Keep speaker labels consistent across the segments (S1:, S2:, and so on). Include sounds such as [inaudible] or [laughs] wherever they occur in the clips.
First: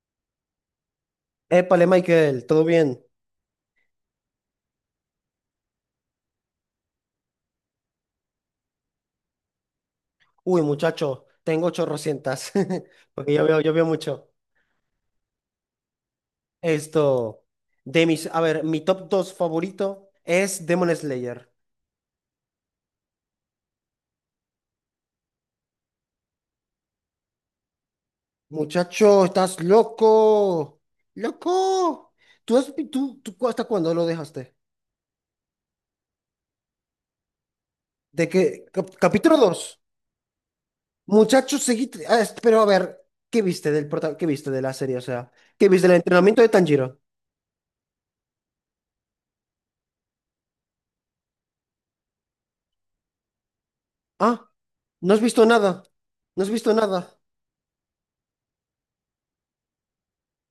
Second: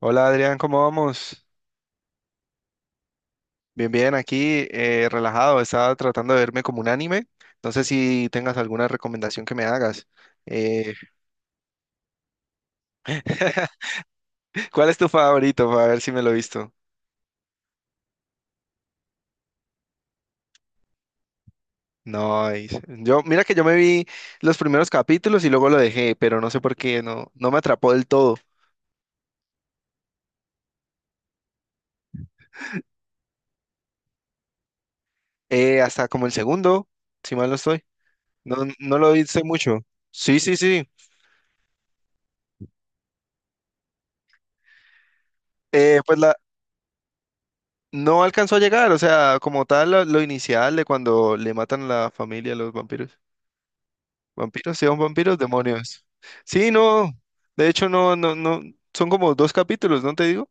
S1: Hola Adrián, ¿cómo vamos?
S2: Épale, Michael, ¿todo bien?
S1: Bien, bien, aquí relajado, estaba tratando de verme como un anime. No sé si tengas alguna recomendación que me hagas.
S2: Uy,
S1: Eh,
S2: muchacho, tengo chorrocientas, [laughs] porque yo veo
S1: [laughs]
S2: mucho.
S1: ¿cuál es tu favorito? Para ver si me lo he visto.
S2: Esto, a ver, mi top 2 favorito es Demon Slayer.
S1: No, yo, mira que yo me vi los primeros capítulos y luego lo dejé, pero no sé por qué, no, no me atrapó del todo.
S2: Muchacho, estás loco, loco. ¿Tú hasta cuándo lo dejaste?
S1: Hasta como el segundo, si mal no estoy.
S2: ¿De
S1: No,
S2: qué? Cap-
S1: no lo
S2: capítulo
S1: hice mucho.
S2: dos.
S1: Sí, sí, sí.
S2: Muchacho, seguiste, pero a ver, ¿qué viste de la serie? O sea, ¿qué viste del
S1: Eh, pues la,
S2: entrenamiento de Tanjiro?
S1: No alcanzó a llegar, o sea, como tal, lo inicial de cuando le matan a la familia a los vampiros.
S2: Ah,
S1: ¿Vampiros? ¿Sí son
S2: no has
S1: vampiros?
S2: visto nada,
S1: Demonios.
S2: no has
S1: Sí,
S2: visto nada.
S1: no. De hecho, no, no, no. Son como dos capítulos, ¿no te digo?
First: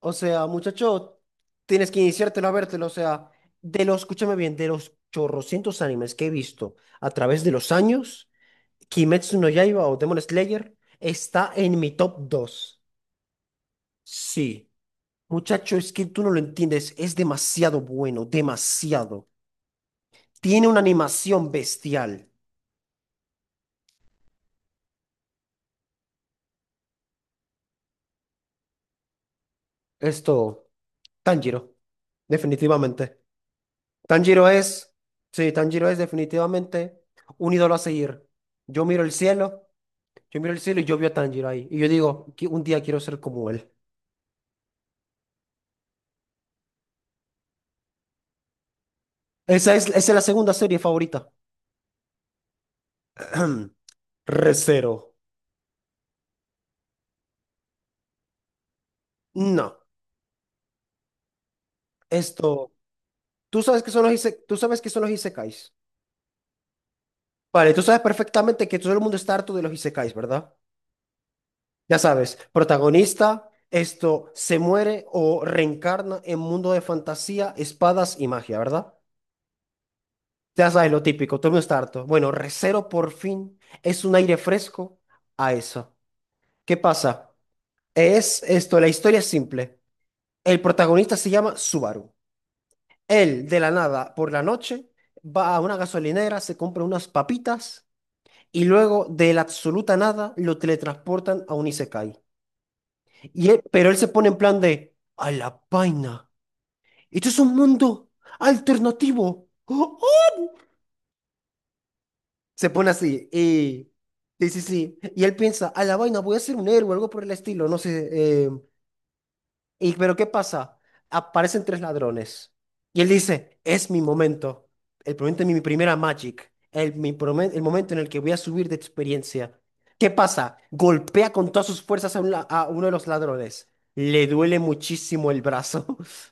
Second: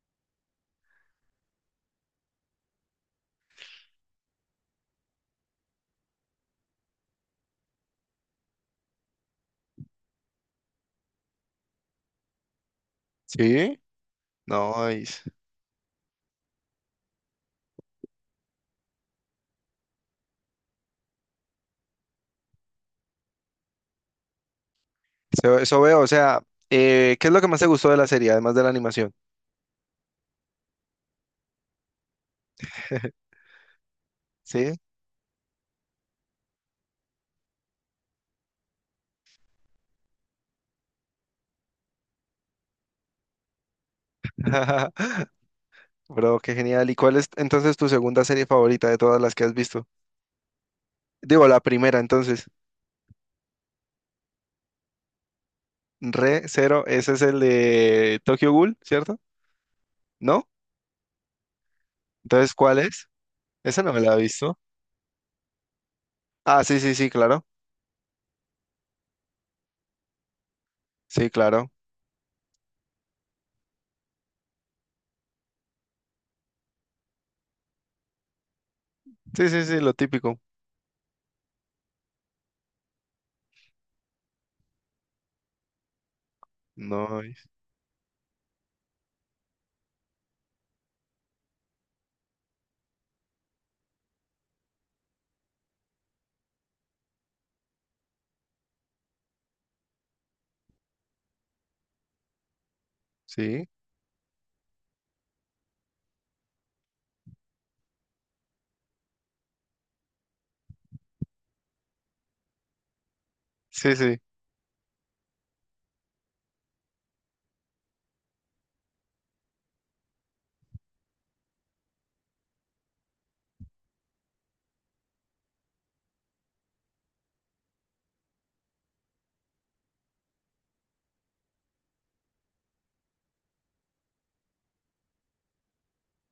S2: O sea, muchacho, tienes que iniciártelo a vértelo. O sea, escúchame bien, de los chorrocientos animes que he visto a través de los años, Kimetsu no Yaiba o Demon Slayer está en mi top 2.
S1: Sí.
S2: Sí,
S1: No, es-
S2: muchacho, es que tú no lo entiendes. Es demasiado bueno, demasiado. Tiene una animación bestial.
S1: eso veo. O sea, ¿qué es lo que más te gustó de la serie, además de la animación?
S2: Esto, Tanjiro, definitivamente.
S1: [laughs]
S2: Tanjiro
S1: Sí.
S2: es, sí, Tanjiro es definitivamente un ídolo a seguir. Yo miro el cielo. Yo miro el cielo y yo veo a Tanjiro ahí. Y yo digo: Un día quiero ser como él".
S1: [laughs] Bro, qué genial. ¿Y cuál es entonces tu segunda serie favorita de todas las que has
S2: Esa es,
S1: visto?
S2: esa es la segunda serie favorita.
S1: Digo, la primera, entonces.
S2: [clears throat] Recero.
S1: Re Zero, ese es el de Tokyo Ghoul, ¿cierto?
S2: No,
S1: ¿No? Entonces,
S2: esto.
S1: ¿cuál es? Esa no me la he
S2: Tú
S1: visto.
S2: sabes que son los isekais.
S1: Ah, sí, sí, sí, claro.
S2: Vale, tú sabes perfectamente que todo el mundo está harto de los isekais, ¿verdad?
S1: Sí, claro.
S2: Ya sabes, protagonista, esto se muere o reencarna en mundo de fantasía, espadas y magia, ¿verdad?
S1: Sí, sí, sí, lo típico.
S2: Ya sabes lo típico, todo el mundo está harto. Bueno, Recero por fin es un aire fresco a eso. ¿Qué
S1: No,
S2: pasa? La historia es simple. El protagonista se llama Subaru. Él, de la nada, por la noche, va a una gasolinera, se compra unas papitas y luego, de la absoluta nada, lo teletransportan a un Isekai.
S1: sí,
S2: Pero él se pone en plan de, a la vaina, esto es un mundo alternativo. [gasps] ¡Oh, oh! Se pone así y...
S1: sí, sí.
S2: sí, sí, sí. Y él piensa, a la vaina, voy a ser un héroe, o algo por el estilo, no sé. Y pero ¿qué pasa? Aparecen tres ladrones. Y él dice, es mi momento. El momento de mi primera Magic. El momento en el que voy a subir de experiencia. ¿Qué pasa? Golpea con todas sus fuerzas a uno de los ladrones. Le duele muchísimo el brazo. [laughs]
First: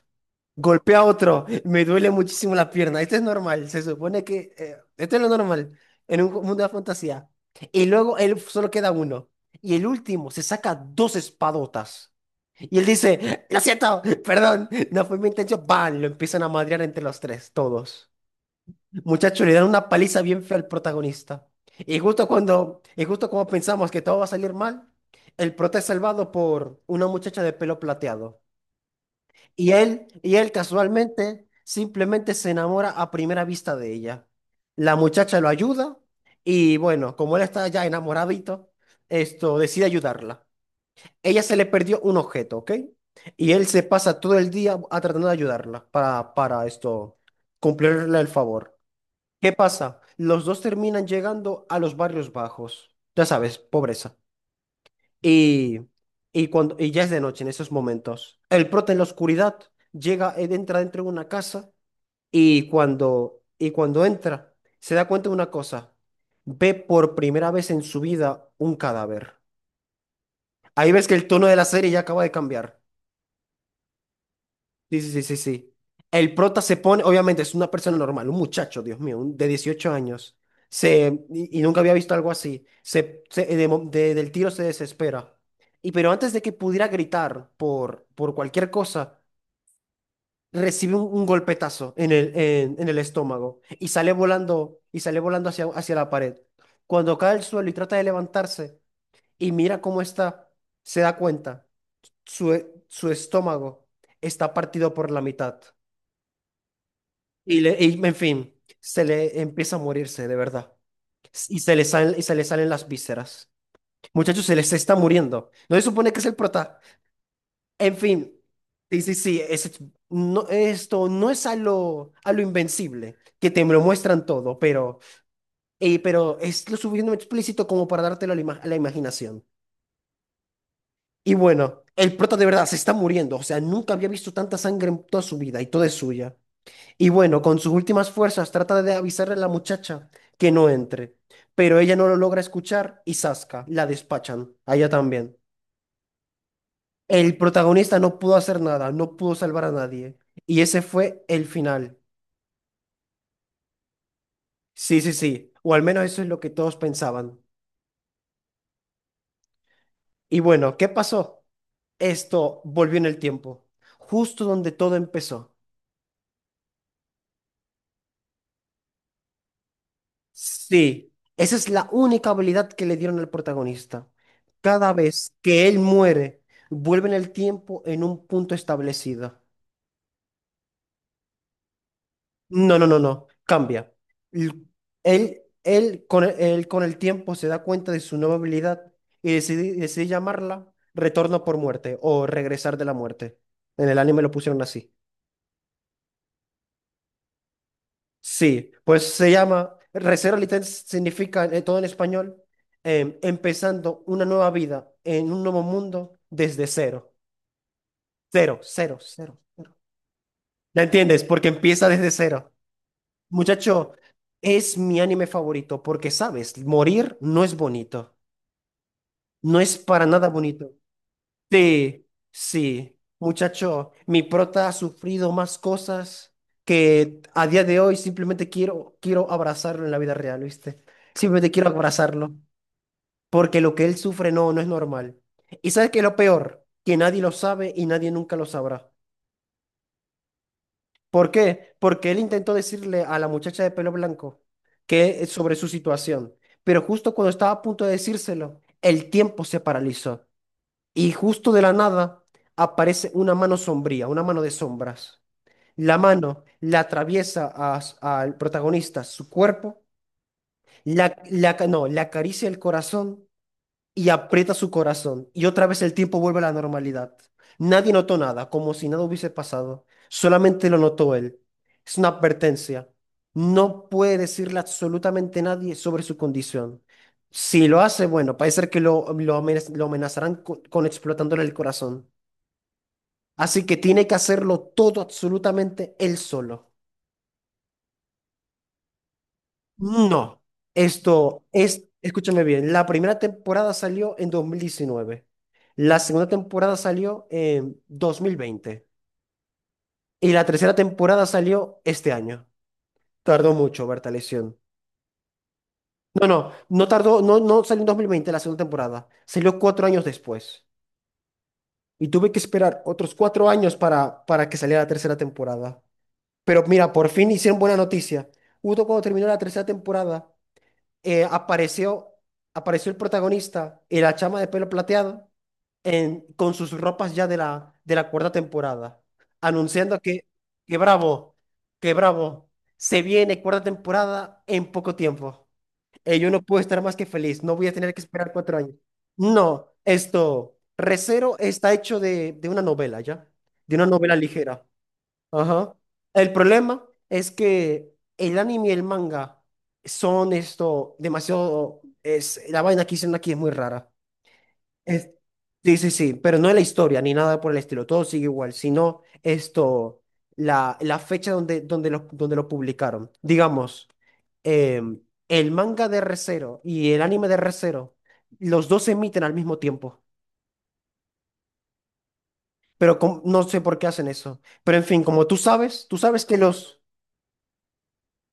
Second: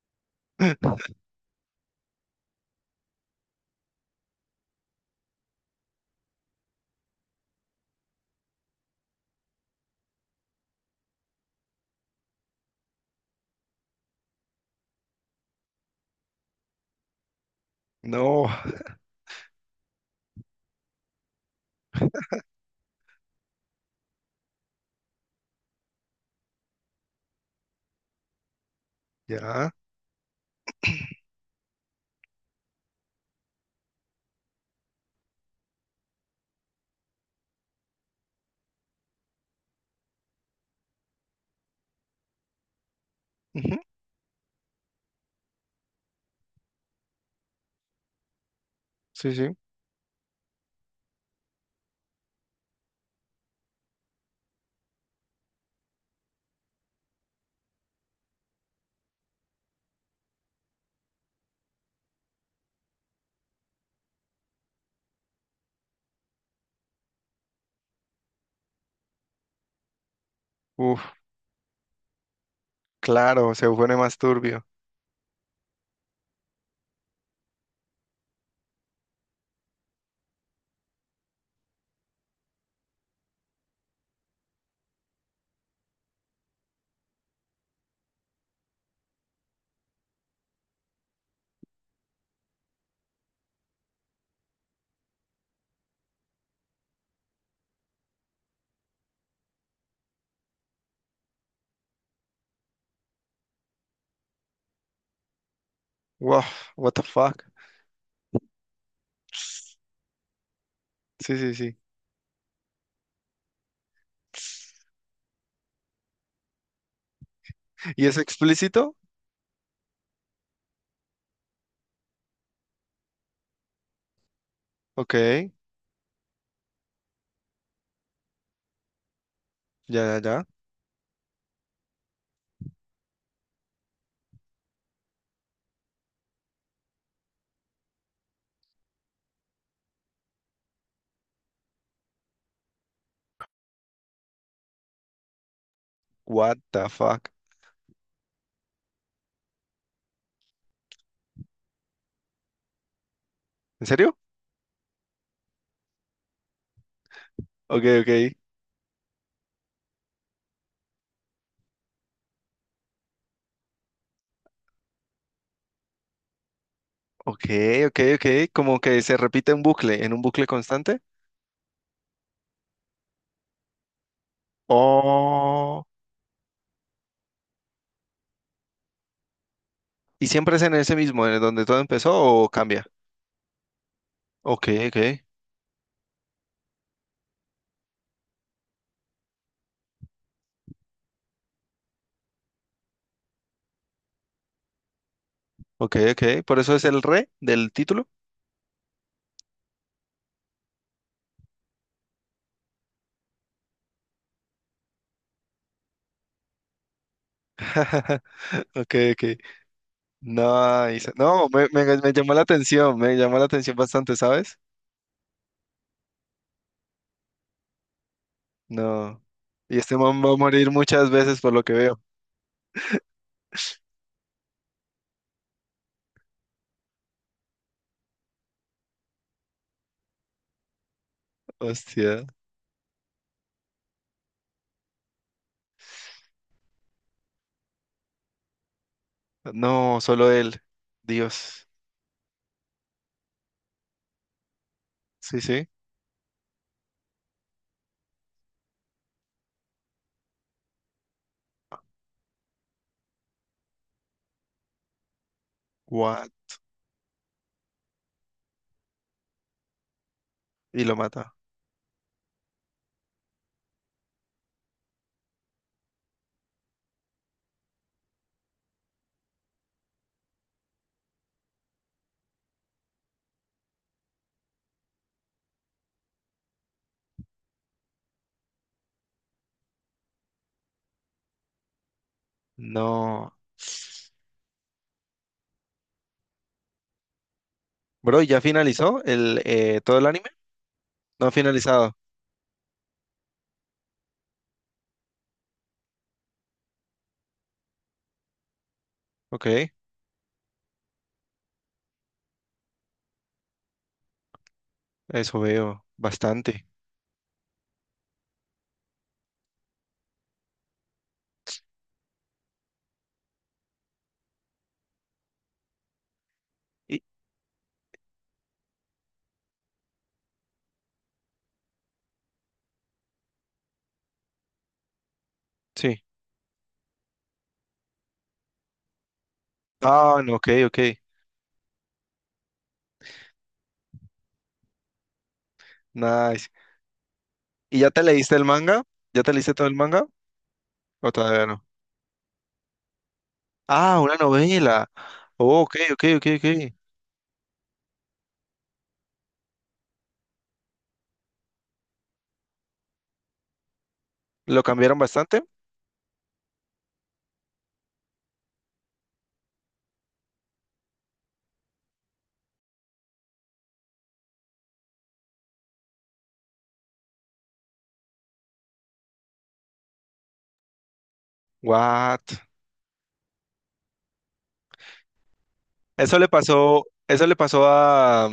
S2: Golpea a
S1: [laughs]
S2: otro. Me duele muchísimo la pierna. Esto es normal. Se supone que, esto es lo normal en un mundo de fantasía. Y luego él solo queda uno. Y el último se saca dos espadotas. Y él dice, lo siento, perdón, no fue mi intención. Lo empiezan a madrear entre los tres, todos.
S1: No,
S2: Muchachos, le dan una paliza bien fea al protagonista. Y justo cuando, y justo como pensamos que todo va a salir mal, el prota es salvado por una muchacha de pelo plateado. Y
S1: ya.
S2: él, y él casualmente, simplemente se enamora a primera vista de ella. La muchacha lo ayuda y bueno, como él está ya enamoradito, esto decide ayudarla. Ella se le perdió un objeto, ¿ok? Y él
S1: Ujú,
S2: se pasa todo el día a tratando de ayudarla para cumplirle el favor.
S1: sí,
S2: ¿Qué
S1: sí.
S2: pasa? Los dos terminan llegando a los barrios bajos, ya sabes, pobreza. Y, y ya es de noche en esos momentos. El prota en la oscuridad llega, él entra dentro de una casa y cuando entra se da cuenta de una cosa. Ve por primera vez en su vida un cadáver. Ahí
S1: Uf,
S2: ves que el tono de la serie ya acaba de cambiar.
S1: claro, se pone más turbio.
S2: Sí, sí, sí, sí, sí. El prota se pone, obviamente es una persona normal, un muchacho, Dios mío, de 18 años. Se, y nunca había visto algo así. Del tiro se desespera. Y pero antes de que pudiera gritar por cualquier cosa, recibe un golpetazo en el estómago y sale volando, hacia, la pared. Cuando cae al suelo y trata de levantarse y mira cómo está, se da cuenta. Su estómago está partido por la mitad.
S1: Wow, what the fuck.
S2: En fin, se le empieza a morirse, de verdad.
S1: Sí, sí,
S2: Y se
S1: sí.
S2: le salen, y se le salen las vísceras. Muchachos, se les está muriendo. No se supone que es el prota. En
S1: ¿Y es
S2: fin,
S1: explícito?
S2: sí, sí, sí. No, esto no es a lo invencible, que te lo muestran todo,
S1: Ok, ya,
S2: pero es lo suficientemente explícito como para dártelo a la imaginación.
S1: ya, ya.
S2: Y bueno, el prota de verdad se está muriendo. O sea, nunca había visto tanta sangre en toda su vida y toda es suya. Y bueno, con sus últimas fuerzas trata de avisarle a la muchacha que no entre, pero ella no lo logra escuchar y zasca, la despachan, a ella también.
S1: What the fuck.
S2: El protagonista no pudo hacer nada, no pudo salvar a nadie. Y ese fue el final.
S1: ¿En serio?
S2: Sí, sí, sí, o al menos eso es lo que todos pensaban.
S1: Ok, ok.
S2: Y bueno, ¿qué pasó? Esto volvió en el tiempo, justo donde todo empezó.
S1: Ok, ok, ok. Como que se repite en bucle, en un bucle constante.
S2: Sí, esa es la única habilidad que le dieron al protagonista. Cada vez que él
S1: Oh.
S2: muere, vuelve en el tiempo en un punto establecido.
S1: ¿Y siempre es en ese mismo, en donde todo empezó o
S2: No,
S1: cambia?
S2: no, no, no, cambia. L-
S1: Ok, ok,
S2: él con el tiempo se da cuenta de su nueva habilidad y decide llamarla Retorno por muerte o Regresar de la muerte. En el anime lo pusieron así.
S1: ok, ok. Por eso es el re del título.
S2: Sí, pues se llama Recero. Literal significa, todo en español, empezando una nueva vida en un nuevo mundo desde cero.
S1: [laughs]
S2: Cero,
S1: Ok,
S2: cero,
S1: ok.
S2: cero, cero. ¿La
S1: Nice.
S2: entiendes?
S1: No,
S2: Porque empieza desde
S1: me llamó la
S2: cero.
S1: atención, me llamó la atención
S2: Muchacho,
S1: bastante, ¿sabes?
S2: es mi anime favorito porque, sabes, morir no es bonito.
S1: No.
S2: No es
S1: Y este
S2: para
S1: man
S2: nada
S1: va a
S2: bonito.
S1: morir muchas veces por lo que veo.
S2: Sí, sí, muchacho, mi prota ha sufrido más cosas que a día de hoy simplemente quiero, abrazarlo en la vida real, ¿viste? Simplemente quiero
S1: Hostia.
S2: abrazarlo, porque lo que él sufre no, no es normal. ¿Y sabes qué es lo peor? Que nadie lo sabe y nadie nunca lo sabrá.
S1: No, solo él.
S2: ¿Por
S1: Dios.
S2: qué? Porque él intentó decirle a la muchacha de pelo blanco que
S1: Sí,
S2: sobre su
S1: sí.
S2: situación, pero justo cuando estaba a punto de decírselo, el tiempo se paralizó. Y justo de la nada aparece una mano sombría, una mano de sombras. La
S1: What?
S2: mano la atraviesa a al protagonista su cuerpo,
S1: Y lo mata.
S2: no, le acaricia el corazón y aprieta su corazón. Y otra vez el tiempo vuelve a la normalidad. Nadie notó nada, como si nada hubiese pasado. Solamente lo notó él. Es una advertencia. No puede decirle absolutamente nadie sobre su condición. Si lo hace, bueno, parece ser que lo amenazarán con explotándole el corazón.
S1: No.
S2: Así que tiene que hacerlo todo absolutamente él solo.
S1: Bro, ¿y ¿ya finalizó el todo el anime?
S2: No.
S1: No ha
S2: Esto es,
S1: finalizado.
S2: escúchame bien, la primera temporada salió en 2019, la segunda temporada salió en 2020
S1: Ok,
S2: y la tercera temporada salió este año. Tardó mucho, Bertaleción.
S1: eso veo.
S2: No, no,
S1: Bastante.
S2: no tardó, no, no salió en 2020 la segunda temporada, salió 4 años después y tuve que esperar otros 4 años para que saliera la tercera temporada. Pero mira,
S1: Y,
S2: por fin hicieron buena noticia. Justo cuando terminó la tercera temporada. eh, apareció, apareció el protagonista y la chama de pelo plateado
S1: sí.
S2: con sus ropas ya de la cuarta temporada, anunciando
S1: Ah,
S2: que,
S1: no, ok, ok.
S2: bravo, que bravo, se viene cuarta temporada en poco tiempo. Yo no
S1: Nice.
S2: puedo estar más que feliz, no voy a
S1: ¿Y ya
S2: tener que
S1: te
S2: esperar
S1: leíste el
S2: 4 años.
S1: manga? ¿Ya te leíste todo
S2: No,
S1: el manga? ¿O
S2: Recero
S1: todavía no?
S2: está hecho de una novela, ¿ya? De una
S1: Ah,
S2: novela
S1: una
S2: ligera.
S1: novela. Oh,
S2: Ajá.
S1: ok, ok, ok,
S2: El
S1: ok.
S2: problema es que el anime y el manga son esto demasiado. La vaina que hicieron aquí es muy rara.
S1: ¿Lo cambiaron
S2: Es-
S1: bastante?
S2: sí, sí, sí, pero no es la historia ni nada por el estilo. Todo sigue igual, sino la, fecha donde lo publicaron. Digamos, em, el manga de Re:Zero y el anime de Re:Zero, los dos se emiten al mismo tiempo.
S1: What?
S2: Pero no sé por qué hacen eso. Pero en fin, como tú sabes, que los.
S1: Eso le pasó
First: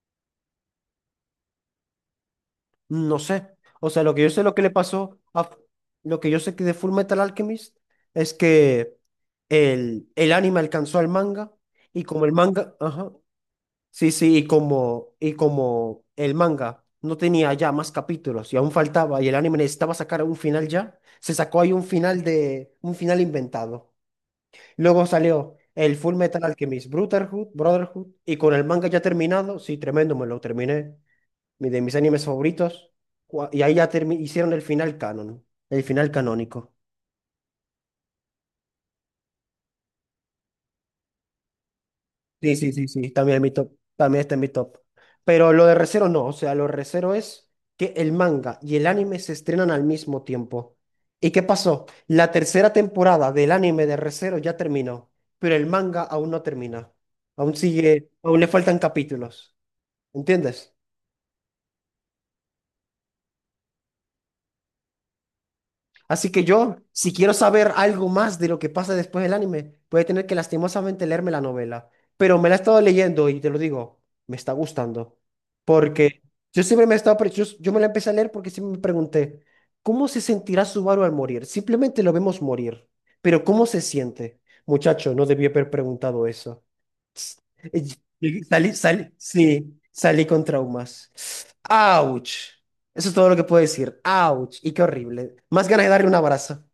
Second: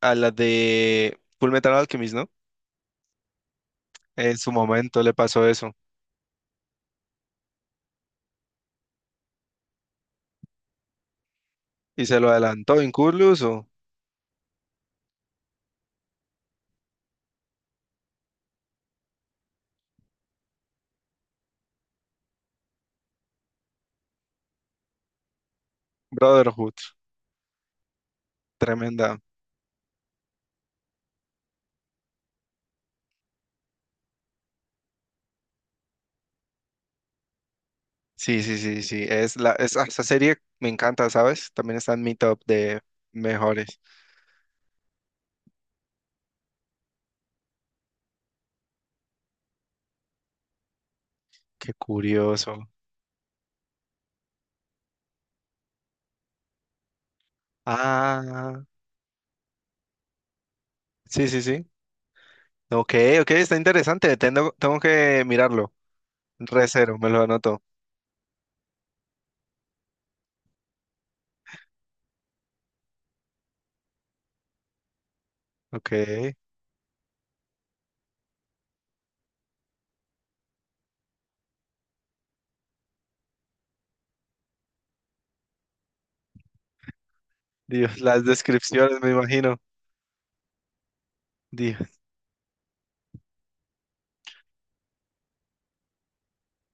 S1: a la de Fullmetal Alchemist, ¿no?
S2: No sé. O sea, lo que yo
S1: En
S2: sé
S1: su
S2: lo que le
S1: momento le
S2: pasó
S1: pasó
S2: a
S1: eso.
S2: lo que yo sé que de Full Metal Alchemist es que el anime alcanzó al manga y
S1: Y se
S2: como
S1: lo
S2: el manga,
S1: adelantó
S2: ajá,
S1: incluso.
S2: sí, sí, y como el manga no tenía ya más capítulos y aún faltaba y el anime necesitaba sacar un final ya, se sacó ahí un final inventado. Luego salió el Full Metal
S1: Brotherhood.
S2: Alchemist Brotherhood, y con el manga ya
S1: Tremenda.
S2: terminado, sí, tremendo, me lo terminé. De mis animes favoritos. Y ahí hicieron el final canon, el final canónico.
S1: Sí, sí, sí, sí. Ah, esa serie me encanta, ¿sabes? También está en mi top
S2: Sí, sí,
S1: de
S2: sí, sí. También en mi top,
S1: mejores.
S2: también está en mi top. Pero lo de Re:Zero no, o sea, lo de Re:Zero es que el manga y el anime se estrenan al mismo tiempo. ¿Y qué
S1: Qué
S2: pasó? La
S1: curioso.
S2: tercera temporada del anime de Re:Zero ya terminó, pero el manga aún no termina. Aún sigue, aún le
S1: Ah,
S2: faltan capítulos. ¿Entiendes?
S1: sí, sí, sí. Ok, ok, está interesante. Tengo que mirarlo.
S2: Así que yo,
S1: Recero, me
S2: si
S1: lo
S2: quiero
S1: anoto.
S2: saber algo más de lo que pasa después del anime, voy a tener que lastimosamente leerme la novela. Pero me la he estado leyendo y te lo digo, me está gustando.
S1: Ok.
S2: Porque yo siempre me he estado, pre- Yo me la empecé a leer porque siempre me pregunté, ¿cómo se sentirá Subaru al morir? Simplemente lo vemos morir. Pero ¿cómo se siente? Muchacho, no debí haber preguntado eso.
S1: Dios, las
S2: Y
S1: descripciones, me imagino.
S2: sí, salí con traumas.
S1: Dios.
S2: ¡Auch! Eso es todo lo que puedo decir. ¡Auch! Y qué horrible. Más ganas de darle un abrazo.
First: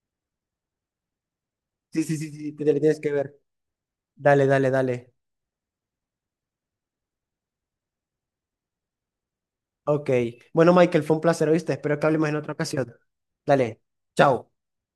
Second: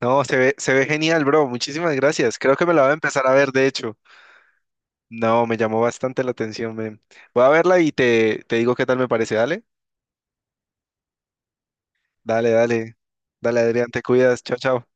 S1: No, se ve genial, bro. Muchísimas
S2: Sí, sí, sí,
S1: gracias.
S2: sí,
S1: Creo
S2: te
S1: que me
S2: le
S1: la voy a
S2: tienes que
S1: empezar a
S2: ver.
S1: ver, de hecho.
S2: Dale, dale, dale.
S1: No, me llamó bastante la atención, men. Voy a verla y te digo qué tal me parece. Dale,
S2: Ok. Bueno, Michael, fue un placer, ¿oíste? Espero que hablemos en
S1: dale,
S2: otra ocasión.
S1: dale. Dale,
S2: Dale.
S1: Adrián, te cuidas.
S2: Chao.
S1: Chao, chao.